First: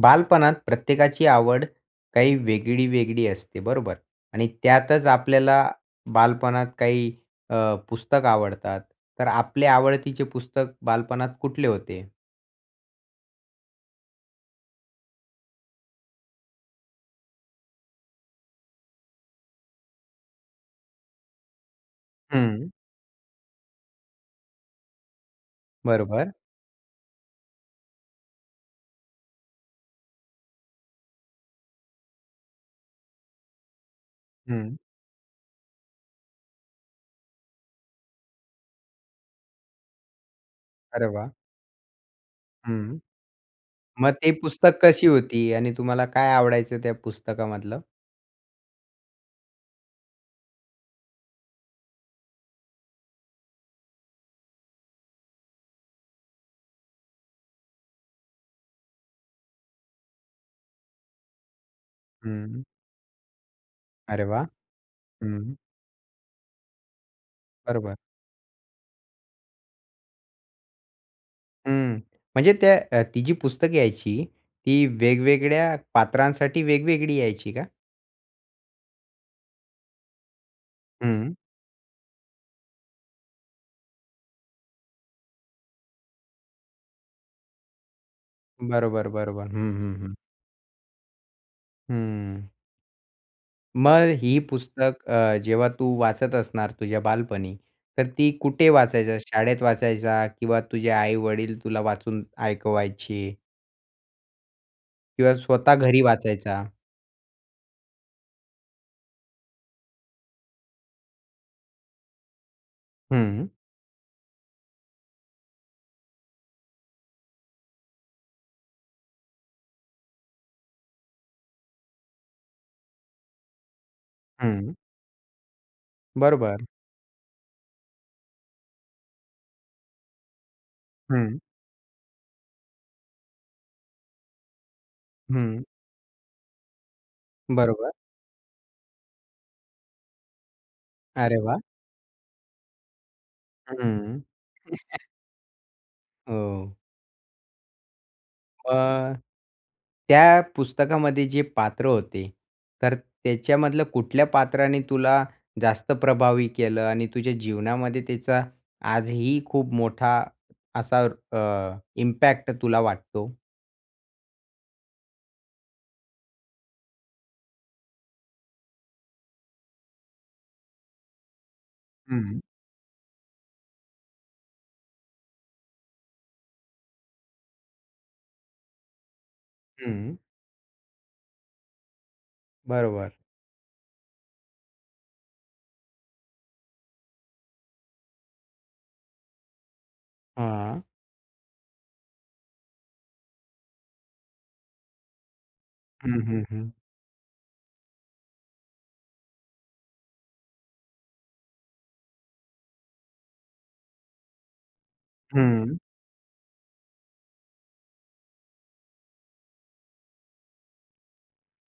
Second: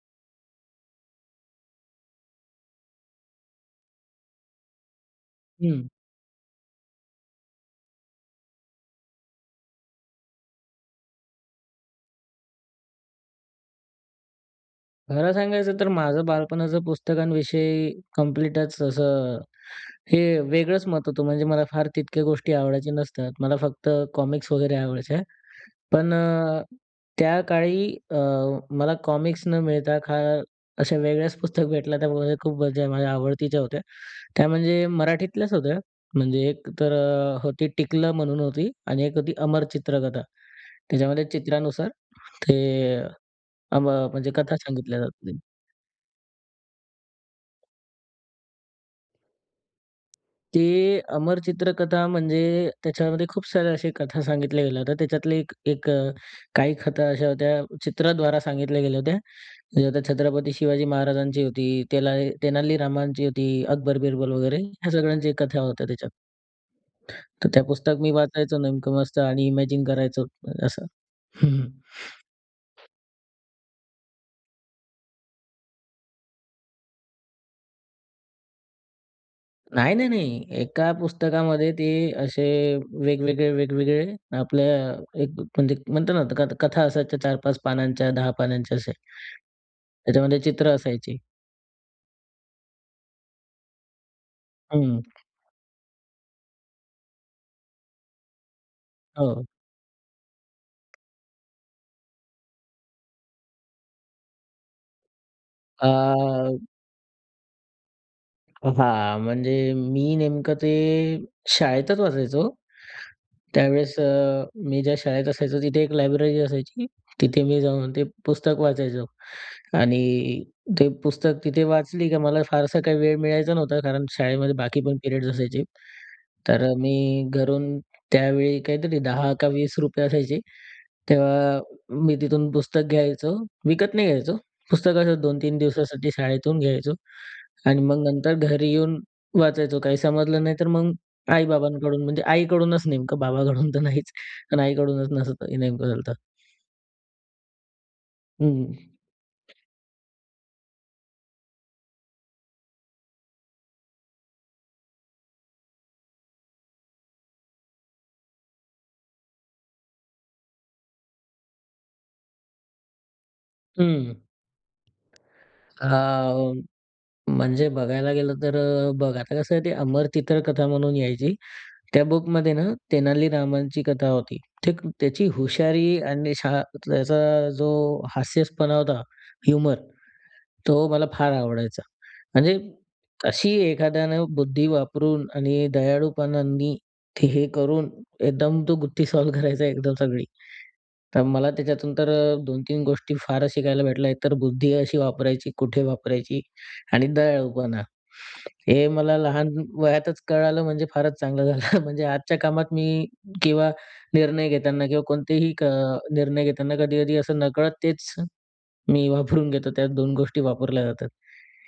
बालपणात प्रत्येकाची आवड काही वेगळी-वेगळी असते बरोबर? आणि त्यातच आपल्याला हं. बालपणात काही अ, पुस्तकं आवडतात. तर आपले आवडतीचे पुस्तक बालपणात कुठले होते? खरं सांगायचं तर माझं बालपणाचं पुस्तकांविषयी कम्प्लीटच असं, हे वेगळंच मत होतं. म्हणजे मला फार तितक्या गोष्टी हं. आवडायचे नसतात. मला फक्त कॉमिक्स वगैरे आवडायच्या, पण बरोबर. अ, त्याकाळी अ, मला कॉमिक्स न मिळता, खा अशा वेगळ्याच पुस्तक भेटल्या. त्यामध्ये खूप माझ्या म्हणजे आवडतीच्या होत्या. त्या हं. म्हणजे मराठीतल्याच होत्या, म्हणजे एक तर होती टिकलं म्हणून होती आणि एक होती अमर चित्रकथा. अरे त्याच्यामध्ये वाह! चित्रानुसार ते हं. अ, मग ते म्हणजे कथा पुस्तक सांगितल्या कशी जायच्या. होती? आणि तुम्हाला काय आवडायचं त्या पुस्तकामधलं? ते अमर चित्रकथा, म्हणजे त्याच्यामध्ये खूप साऱ्या अशा कथा सांगितल्या गेल्या होत्या. त्याच्यातले एक एक अ, काही कथा अशा होत्या, चित्राद्वारा सांगितल्या गेल्या होत्या. त्या छत्रपती शिवाजी महाराजांची होती, तेला हं. तेनालीरामांची होती. अकबर अरे बिरबल वाह! वगैरे ह्या सगळ्यांच्या हं. कथा होत्या त्याच्यात. तर त्या बरोबर. पुस्तकं मी वाचायचो नेमकं मस्त आणि इमॅजिन करायचो, असं. हं. म्हणजे त्या ती जी पुस्तकं यायची, ती वेगवेगळ्या पात्रांसाठी वेगवेगळी यायची का? नाही, नाही, नाही. एका हं. पुस्तकामध्ये ते असे वेगवेगळे-वेगवेगळे आपल्या एक म्हणजे म्हणतो ना, कथ कथा असायच्या 4-5 पानांच्या, 10 पानांच्या असे. बरोबर, बरोबर. हं, हं, हं. त्याच्यामध्ये चित्र असायची. हम्म. मग ही हं. पुस्तक अ, जेव्हा तू वाचत असणार तुझ्या बालपणी, तर ती कुठे वाचायचा? हो. शाळेत वाचायचा किंवा तुझे आई-वडील तुला वाचून ऐकवायचे? किंवा स्वतः अ, घरी वाचायचा? ब अ, हां, म्हणजे मी नेमकं ते शाळेतच वाचायचो. हं. त्यावेळेस अ, मी ज्या शाळेत असायचो, तिथे एक लायब्ररी असायची. तिथे मी जाऊन ते पुस्तक वाचायचो आणि ते पुस्तक तिथे वाचली की मला फारसा काही वेळ मिळायचा नव्हता. कारण शाळेमध्ये हं. बाकी पण पिरियड्स असायचे. तर बरोबर. मी घरून त्यावेळी काहीतरी ₹10 का ₹20 असायचे, हं. तेव्हा मी तिथून पुस्तक घ्यायचो, विकत नाही घ्यायचो. पुस्तक असं 2-3 हं. दिवसासाठी शाळेतून घ्यायचो आणि बरोबर. मग नंतर घरी येऊन वाचायचो. काही समजलं नाही, तर मग अरे वाह! आई-बाबांकडून, म्हणजे आईकडूनच नेमकं, बाबांकडून तर नाहीच, हम्म. पण आईकडूनच असं [unintelligible] झालंत. हो. हं. अ, त्या पुस्तकामध्ये जे पात्र होते तर त्याच्यामधलं कुठल्या पात्राने तुला जास्त प्रभावी केलं आणि तुझ्या जीवनामध्ये त्याचा आजही खूप मोठा असा अ, इम्पॅक्ट तुला वाटतो? हं. हा, अ, म्हणजे बघायला गेलं तर अ, बघ आता कसं आहे ते अमर चित्रकथा म्हणून यायची. त्या हम्म. बुकमध्ये ना तेनालीरामांची कथा होती. ते त्याची हुशारी आणि शाळा त्यातला त्याचा जो हास्यसपणा होता ना ह्युमर, हम्म. तो मला फार आवडायचा. म्हणजे बरोबर. अशी एखाद्यानं बुद्धी वापरून आणि दयाळूपणांनी ते हे करून, एकदम तो गुत्ती सॉल्व्ह करायचा एकदम सगळी. हां. तर मला त्याच्यातून तर 2-3 गोष्टी फारच शिकायला भेटल्या. एकतर बुद्धी अशी वापरायची, कुठे हम्म, वापरायची? हम्म, हम्म. आणि दयाळूपणा. हे मला लहान वयातच कळालं म्हणजे फारच चांगलं झालं. म्हणजे आजच्या कामात मी किंवा निर्णय घेताना किंवा कोणतेही क हं. निर्णय घेताना कधीकधी असं नकळत तेच मी वापरून घेतो त्यात 2 गोष्टी वापरल्या जातात.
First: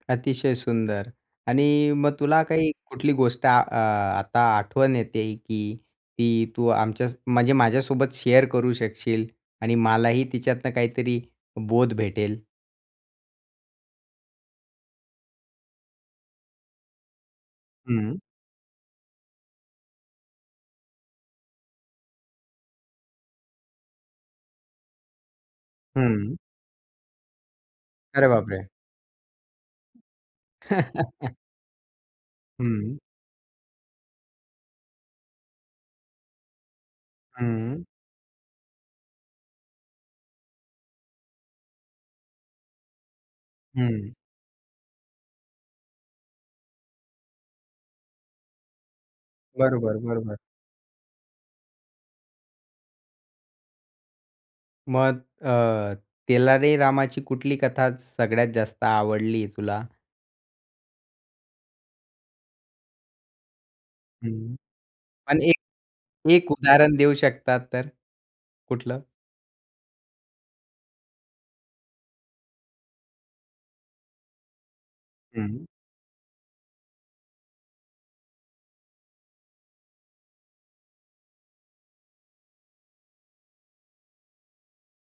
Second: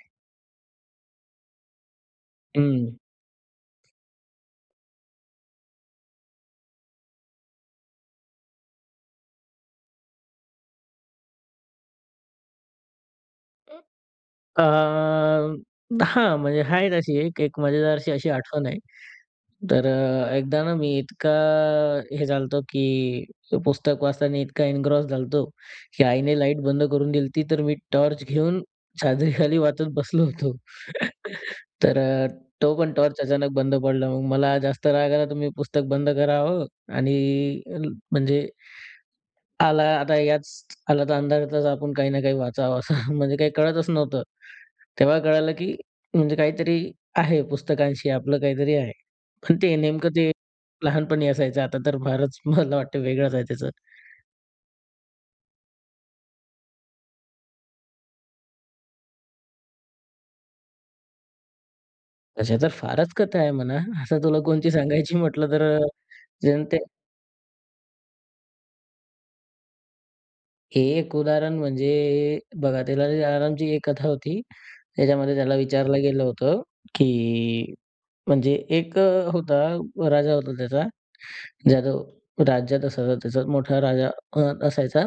अतिशय सुंदर! आणि मग तुला काही हम्म. कुठली गोष्ट अ, आता आठवण येतेय की ती तू आमच्या म्हणजे माझ्यासोबत शेअर करू शकशील आणि मलाही तिच्यातनं काहीतरी बोध भेटेल. अं, हां. म्हणजे हाय तशी एक, एक मजेदार अशी हं. अशी आठवण आहे. तर अ, एकदा ना मी इतका हे झालो होतो, की ते पुस्तक वाचताना इतका एन्ग्रॉस झालो होतो की आईने हं. लाईट बंद करून दिली होती तर मी टॉर्च अरे घेऊन बापरे! चादरीखाली वाचत बसलो होतो. तर अ, तो पण हं. टॉर्च अचानक बंद पडला. मग मला जास्त राग आला तर मी पुस्तक बंद करावं आणि अ, हं. म्हणजे आला आता याच आला तर, अंधारातचं आपण काही ना काही वाचावं, असं म्हणजे काही कळतच हं. नव्हतं. तेव्हा कळालं, की म्हणजे काहीतरी आहे पुस्तकांशी आपलं काहीतरी आहे. पण ते बरोबर, नेमकं ते बरोबर. लहानपणी असायचं आता तर फारच मला वाटतं वेगळंच आहे त्याचं. मग आह, तेलारीरामाची कुठली कथा सगळ्यातं जास्त आवडली आहे तुला? तशा तर फारच कथा आहे म्हणा, असं तुला हं. कोणती सांगायची आणि म्हटलं एक, तर एक जनते उदाहरण देऊ शकतात तर कुठलं? एक उदाहरण म्हणजे बघा, तेलारीरामांची एक कथा होती. त्याच्यामध्ये त्याला हं. विचारलं गेलं होतं, की म्हणजे एक होता, राजा होता त्याचा. ज्या रा राज्यात असायचा त्याचा मोठा राजा अ, असायचा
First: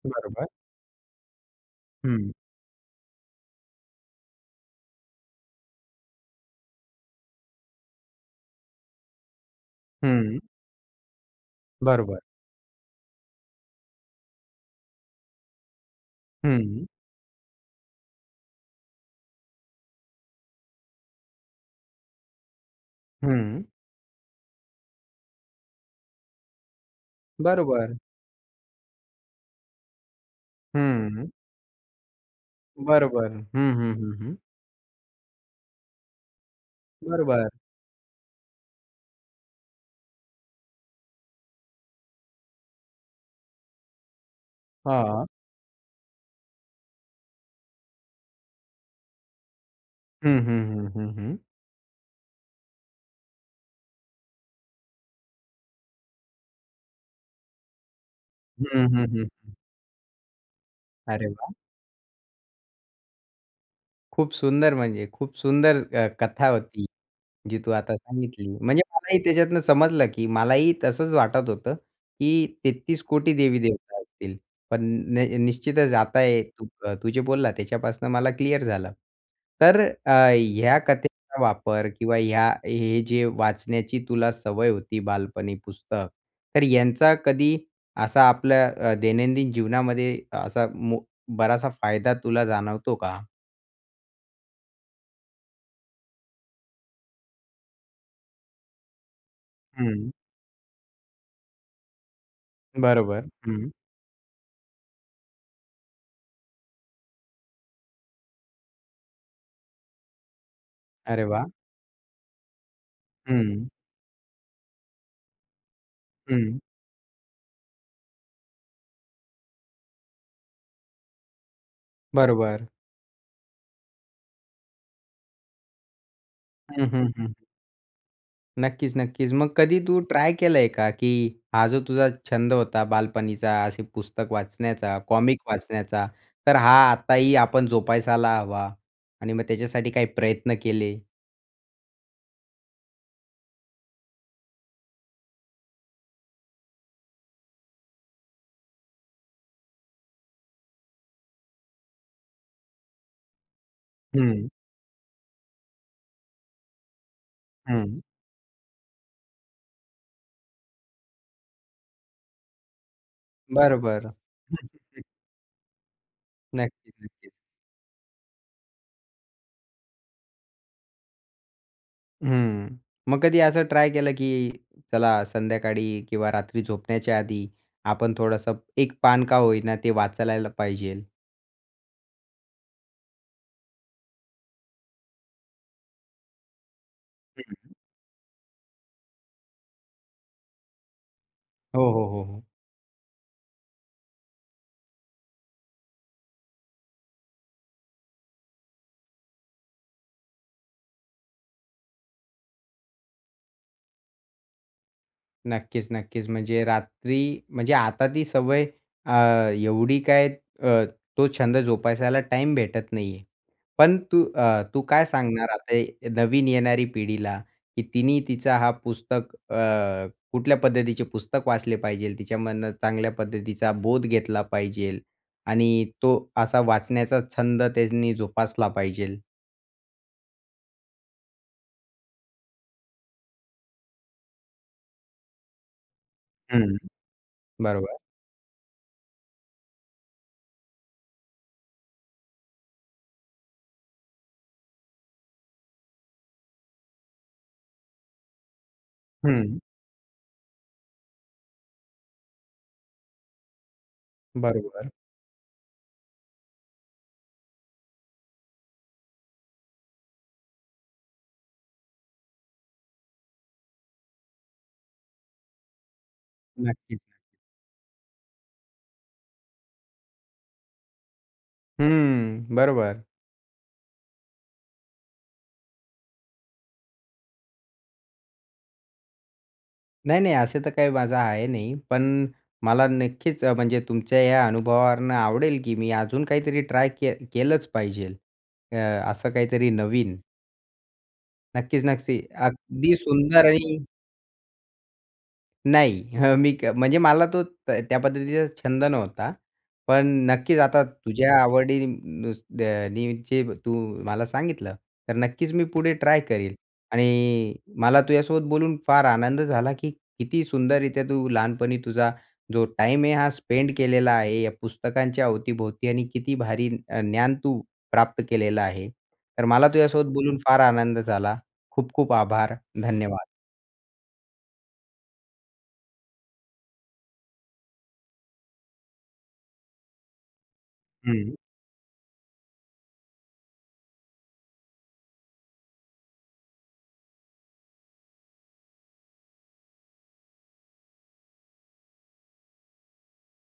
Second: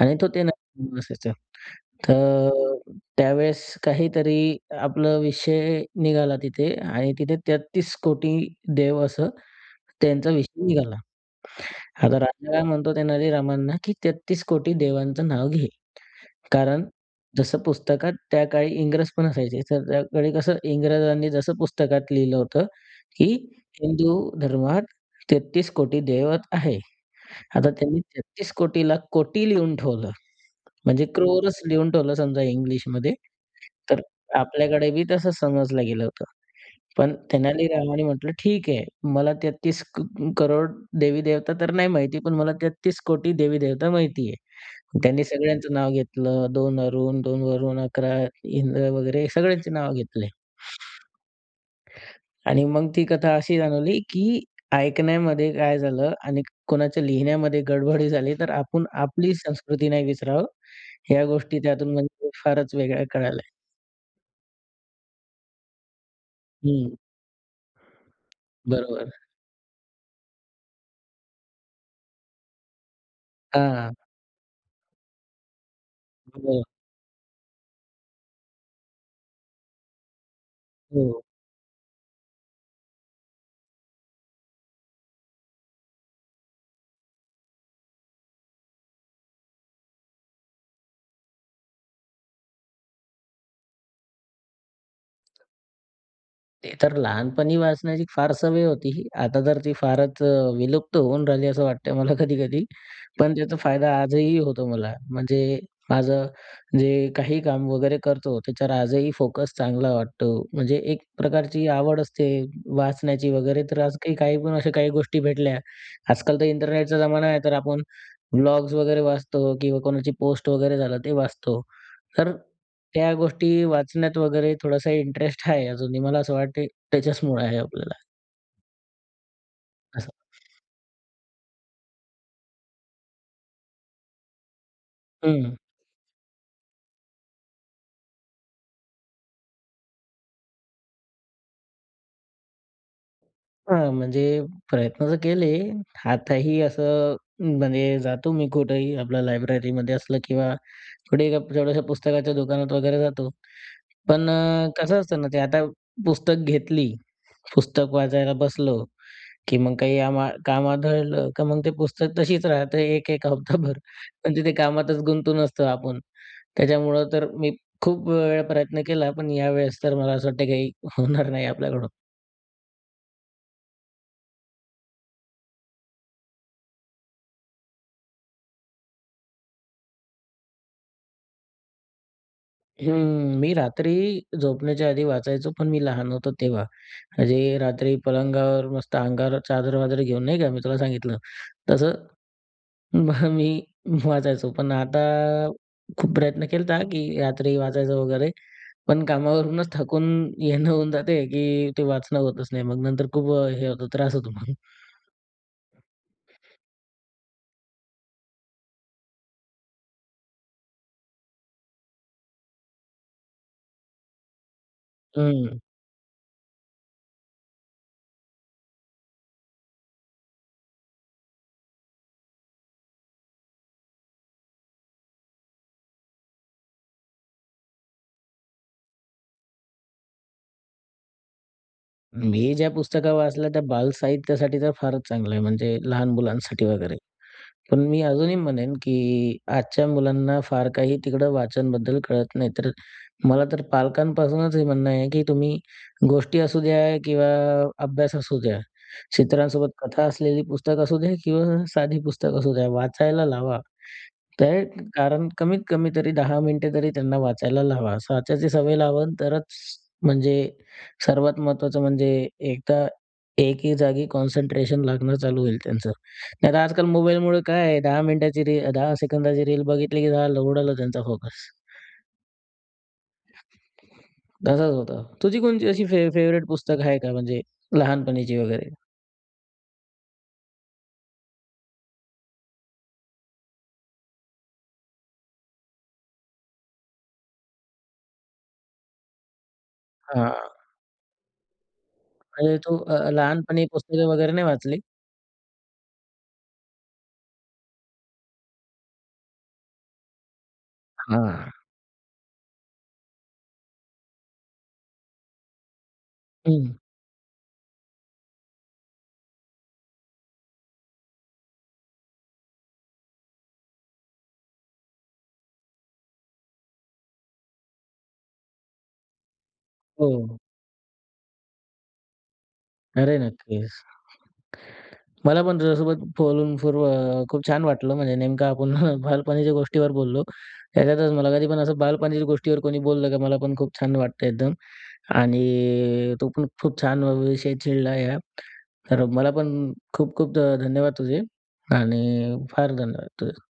आणि तो ते बरोबर. [unintelligible] असायचा. हं. तर त्यावेळेस काहीतरी आपलं विषय निघाला तिथे आणि तिथे 33कोटी देव असं त्यांचा हं. विषय निघाला. बरोबर. आता राजा काय म्हणतो तेलारीरामांना, की 33कोटी देवांचं नाव घे. कारण हं. जसं पुस्तकात त्या काळी इंग्रजपण असायचे तर त्या काळी कसं इंग्रजांनी जसं पुस्तकात लिहिलं होतं, की हं. हिंदू धर्मात 33कोटी देवत आहे. आता बरोबर. त्यांनी 33कोटी ला कोटी लिहून ठेवलं म्हणजे हं. क्रोरच लिहून ठेवलं समजा इंग्लिशमध्ये बरोबर, हं, हं. तर हं, हं. आपल्याकडे बी तसं समजलं गेलं होतं. पण बरोबर. तेलारीरामांनी म्हटलं, "ठीक आहे, मला 33 क करोड देवी-देवता तर नाही माहिती, पण मला 33कोटी देवी-देवता माहिती आहे." त्यांनी हां. सगळ्यांचं नाव घेतलं 2 अरुण, 2 वरुण, 11 इंद्र वगैरे सगळ्यांचे नाव ह, घेतले. हं. हं, हं. हं. आणि मग ती कथा अशी जाणवली की ऐकण्यामध्ये काय झालं आणि कोणाच्या लिहिण्यामध्ये गडबडी झाली तर आपण हं, हं. हं. आपली संस्कृती नाही विसरावं, ह्या अरे वाह! गोष्टी त्यातून म्हणजे फारचं वेगळ्या कळाल्या. खूप सुंदर म्हणजे, खूप सुंदर अ, कथा होती, हं. जी तू आता सांगितली. म्हणजे बरोबर. मलाही त्याच्यातनं समजलं, की मलाही तसंच वाटत होतं की 33 कोटी हां. देवीदेवता असतील, पण न निश्चितच आता एक [unintelligible] तू तू जे बोलला त्याच्यापासून मला क्लिअर झालं. तर अ, ह्या हो. कथेचा वापर किंवा ह्या हे जे वाचण्याची तुला सवय होती बालपणी पुस्तक तर यांचा कधी असा आपल्या अ, दैनंदिन जीवनामध्ये असा मो बराचसा फायदा तुला जाणवतो का? ते तर लहानपणी वाचण्याची फार सवय होती ही. आता तर ती हं. फारच अ, विलुप्त होऊन राहिली असं वाटतं मला कधी-कधी. बरोबर, पण त्याचा हं. फायदा आजही होतो मला. म्हणजे माझं जे काही काम वगैरे करतो त्याच्यावर आजही फोकस चांगला वाटतो. म्हणजे एक अरे वाह! प्रकारची आवड असते वाचण्याची वगैरे हं. तर आज काही-काही पण अशा काही गोष्टी भेटल्या. आजकाल तर हं. इंटरनेटचा जमाना आहे तर आपण ब्लॉग्स वगैरे वाचतो किंवा कोणाची पोस्ट वगैरे झालं ते वाचतो. तर बरोबर. त्या गोष्टी ही वाचण्यात वगैरे थोडासा इंटरेस्ट आहे अजूनही मला असं वाटते हं, हं, हं. त्याच्याचमुळं आहे आपल्याला. नक्कीच, नक्कीच. मग कधी तू असं. ट्राय केलंय का, की हा जो तुझा छंद होता बालपणीचा. असे पुस्तक वाचण्याचा, कॉमिक हं. वाचण्याचा. तर हा आताही आपण जोपासायला हवा आणि मग त्याच्यासाठी काही प्रयत्न केले? हां, म्हणजे प्रयत्न तर केले. आताही असं म्हणजे जातो मी कुठेही आपल्या लायब्ररीमध्ये असलं किंवा कुठेही जेवढ्याशा पुस्तकाच्या दुकानात वगैरे जातो. पण हं. अ, कसं असतं ना, ते आता पुस्तक घेतली, पुस्तक हं. वाचायला बसलो, की मग काही आम काम आढळलं का मग ते पुस्तक तशीच राहतात, एक-एक बरं, हप्ताभर. बरं. पण तिथे कामातच [unintelligible] गुंतून असतो आपण. नक्कीच, त्याच्यामुळं तर नक्कीच. मी खूप वेळा प्रयत्न केला. पण यावेळेस तर मला असं वाटतं का हे होणार नाही आपल्याकडून. हम्म. मग कधी असं ट्राय केलं, की चला संध्याकाळी किंवा रात्री झोपण्याच्या आधी आपण थोडंसं एक पान का होई ना. ते वाचायला पाहिजे? हम्म. मी रात्री झोपण्याच्या आधी वाचायचो. पण मी लहान होतो तेव्हा. म्हणजे हं. रात्री पलंगावर मस्त अंगावर चादर-वादर घेऊन नाही का मी तुला सांगितलं हो, तसं. हो, हो. मग मी वाचायचो. पण आता खूप प्रयत्न केलता, की रात्री वाचायचं वगैरे. पण कामावरूनच थकून येणं होऊन जाते, की ते वाचणं होतच नाही मग. नंतर खूप हे होतो त्रास होतो मग. नक्कीच, नक्कीच. म्हणजे रात्री म्हणजे आता ती सवय अ, एवढी काय अ, तो छंद जोपासायला टाईम भेटत नाही आहे. पण तू अ, तू काय सांगणार हं. आता नवीन ये येणारी पिढीला? की तिने तिचा हा पुस्तक अ, कुठल्या पद्धतीचे पुस्तक वाचले पाहिजे? तिच्यामधनं चांगल्या पद्धतीचा बोध घेतला पाहिजे आणि तो असा वाचण्याचा छंद त्यांनी जोपासला पाहिजे? मी जे पुस्तकं वाचलं ते बालसाहित्यासाठी तर फारच चांगलं आहे, म्हणजे लहान मुलांसाठी हं. वगैरे. पण बरोबर. मी अजूनही म्हणेन की आजच्या मुलांना फार काही तिकडे वाचनाबद्दल कळत नाही. तर मला तर पालकांपासूनच हे म्हणणं आहे की तुम्ही गोष्टी असू द्या किंवा अभ्यास असू द्या, हं. चित्रांसोबत कथा असलेली पुस्तकं असू द्या किंवा साधी पुस्तकं असू द्या, वाचायला लावा. त्याही बरोबर. कारण कमीत कमी तरी 10 मिनिटे तरी त्यांना वाचायला लावा. असं वाचायची सवय लावाल तरच, म्हणजे सर्वात महत्त्वाचं म्हणजे, एकदा एके जागी कॉन्सन्ट्रेशन लागणं चालू होईल त्यांचं, नाहीतर आजकाल नक्कीच. मोबाईलमुळे काय आहे, 10 मिनिटाची रील 10 सेकंदाची रील बघितली की उडाला त्यांचा फोकस. हम्म, बरोबर. तसंच होतं. तुझी कोणती अशी फेव फेवरेट पुस्तक आहे का म्हणजे लहानपणीची वगैरे? नाही, नाही, असं तर काही माझं आहे नाही. पण मला नक्कीच अ, म्हणजे तुमच्या या अनुभवावरून आवडेल, की मी अजून काहीतरी ट्राय केलं केलंच पाहिजेल. अ, असं काहीतरी नवीन. हां. नक्कीच, नक्की. म्हणजे तू अगदी अ, सुंदर लहानपणी आणि पुस्तकं वगैरे नाही वाचली? नाही, हं. मी क म्हणजे मला तो त्या पद्धतीचा छंद नव्हता. पण नक्कीच आता तुझ्या हां. आवडी नुस दे अ, नि चे तू मला सांगितलं, तर नक्कीच मी पुढे ट्राय करीन. हं. आणि मला तुझ्यासोबत बोलून फार आनंद झाला, की किती सुंदररीत्या तू लहानपणी तुझा जो टाईम आहे हा स्पेंड केलेला आहे या पुस्तकांच्या अवतीभोवती आणि किती भारी अ, ज्ञान तू प्राप्त केलेलं आहे. तर मला तुझ्यासोबत बोलून हो. फार आनंद झाला. खूप-खूप आभार. अरे, धन्यवाद. नक्कीच. मला पण तुझ्यासोबत बोलून फूर्व अ, खूप छान वाटलं म्हणजे नेमकं आपण बालपणीच्या गोष्टीवर बोललो. त्याच्यातच मला हं. कधी पण असं बालपणीच्या गोष्टीवर कोणी बोललं, का मला पण खूप छान वाटतं एकदम. आणि अ, तो पण खूप छान विषय छेडला हा. तर मला पण खूप-खूप अ, धन्यवाद तुझे आणि फार धन्यवाद तुझे.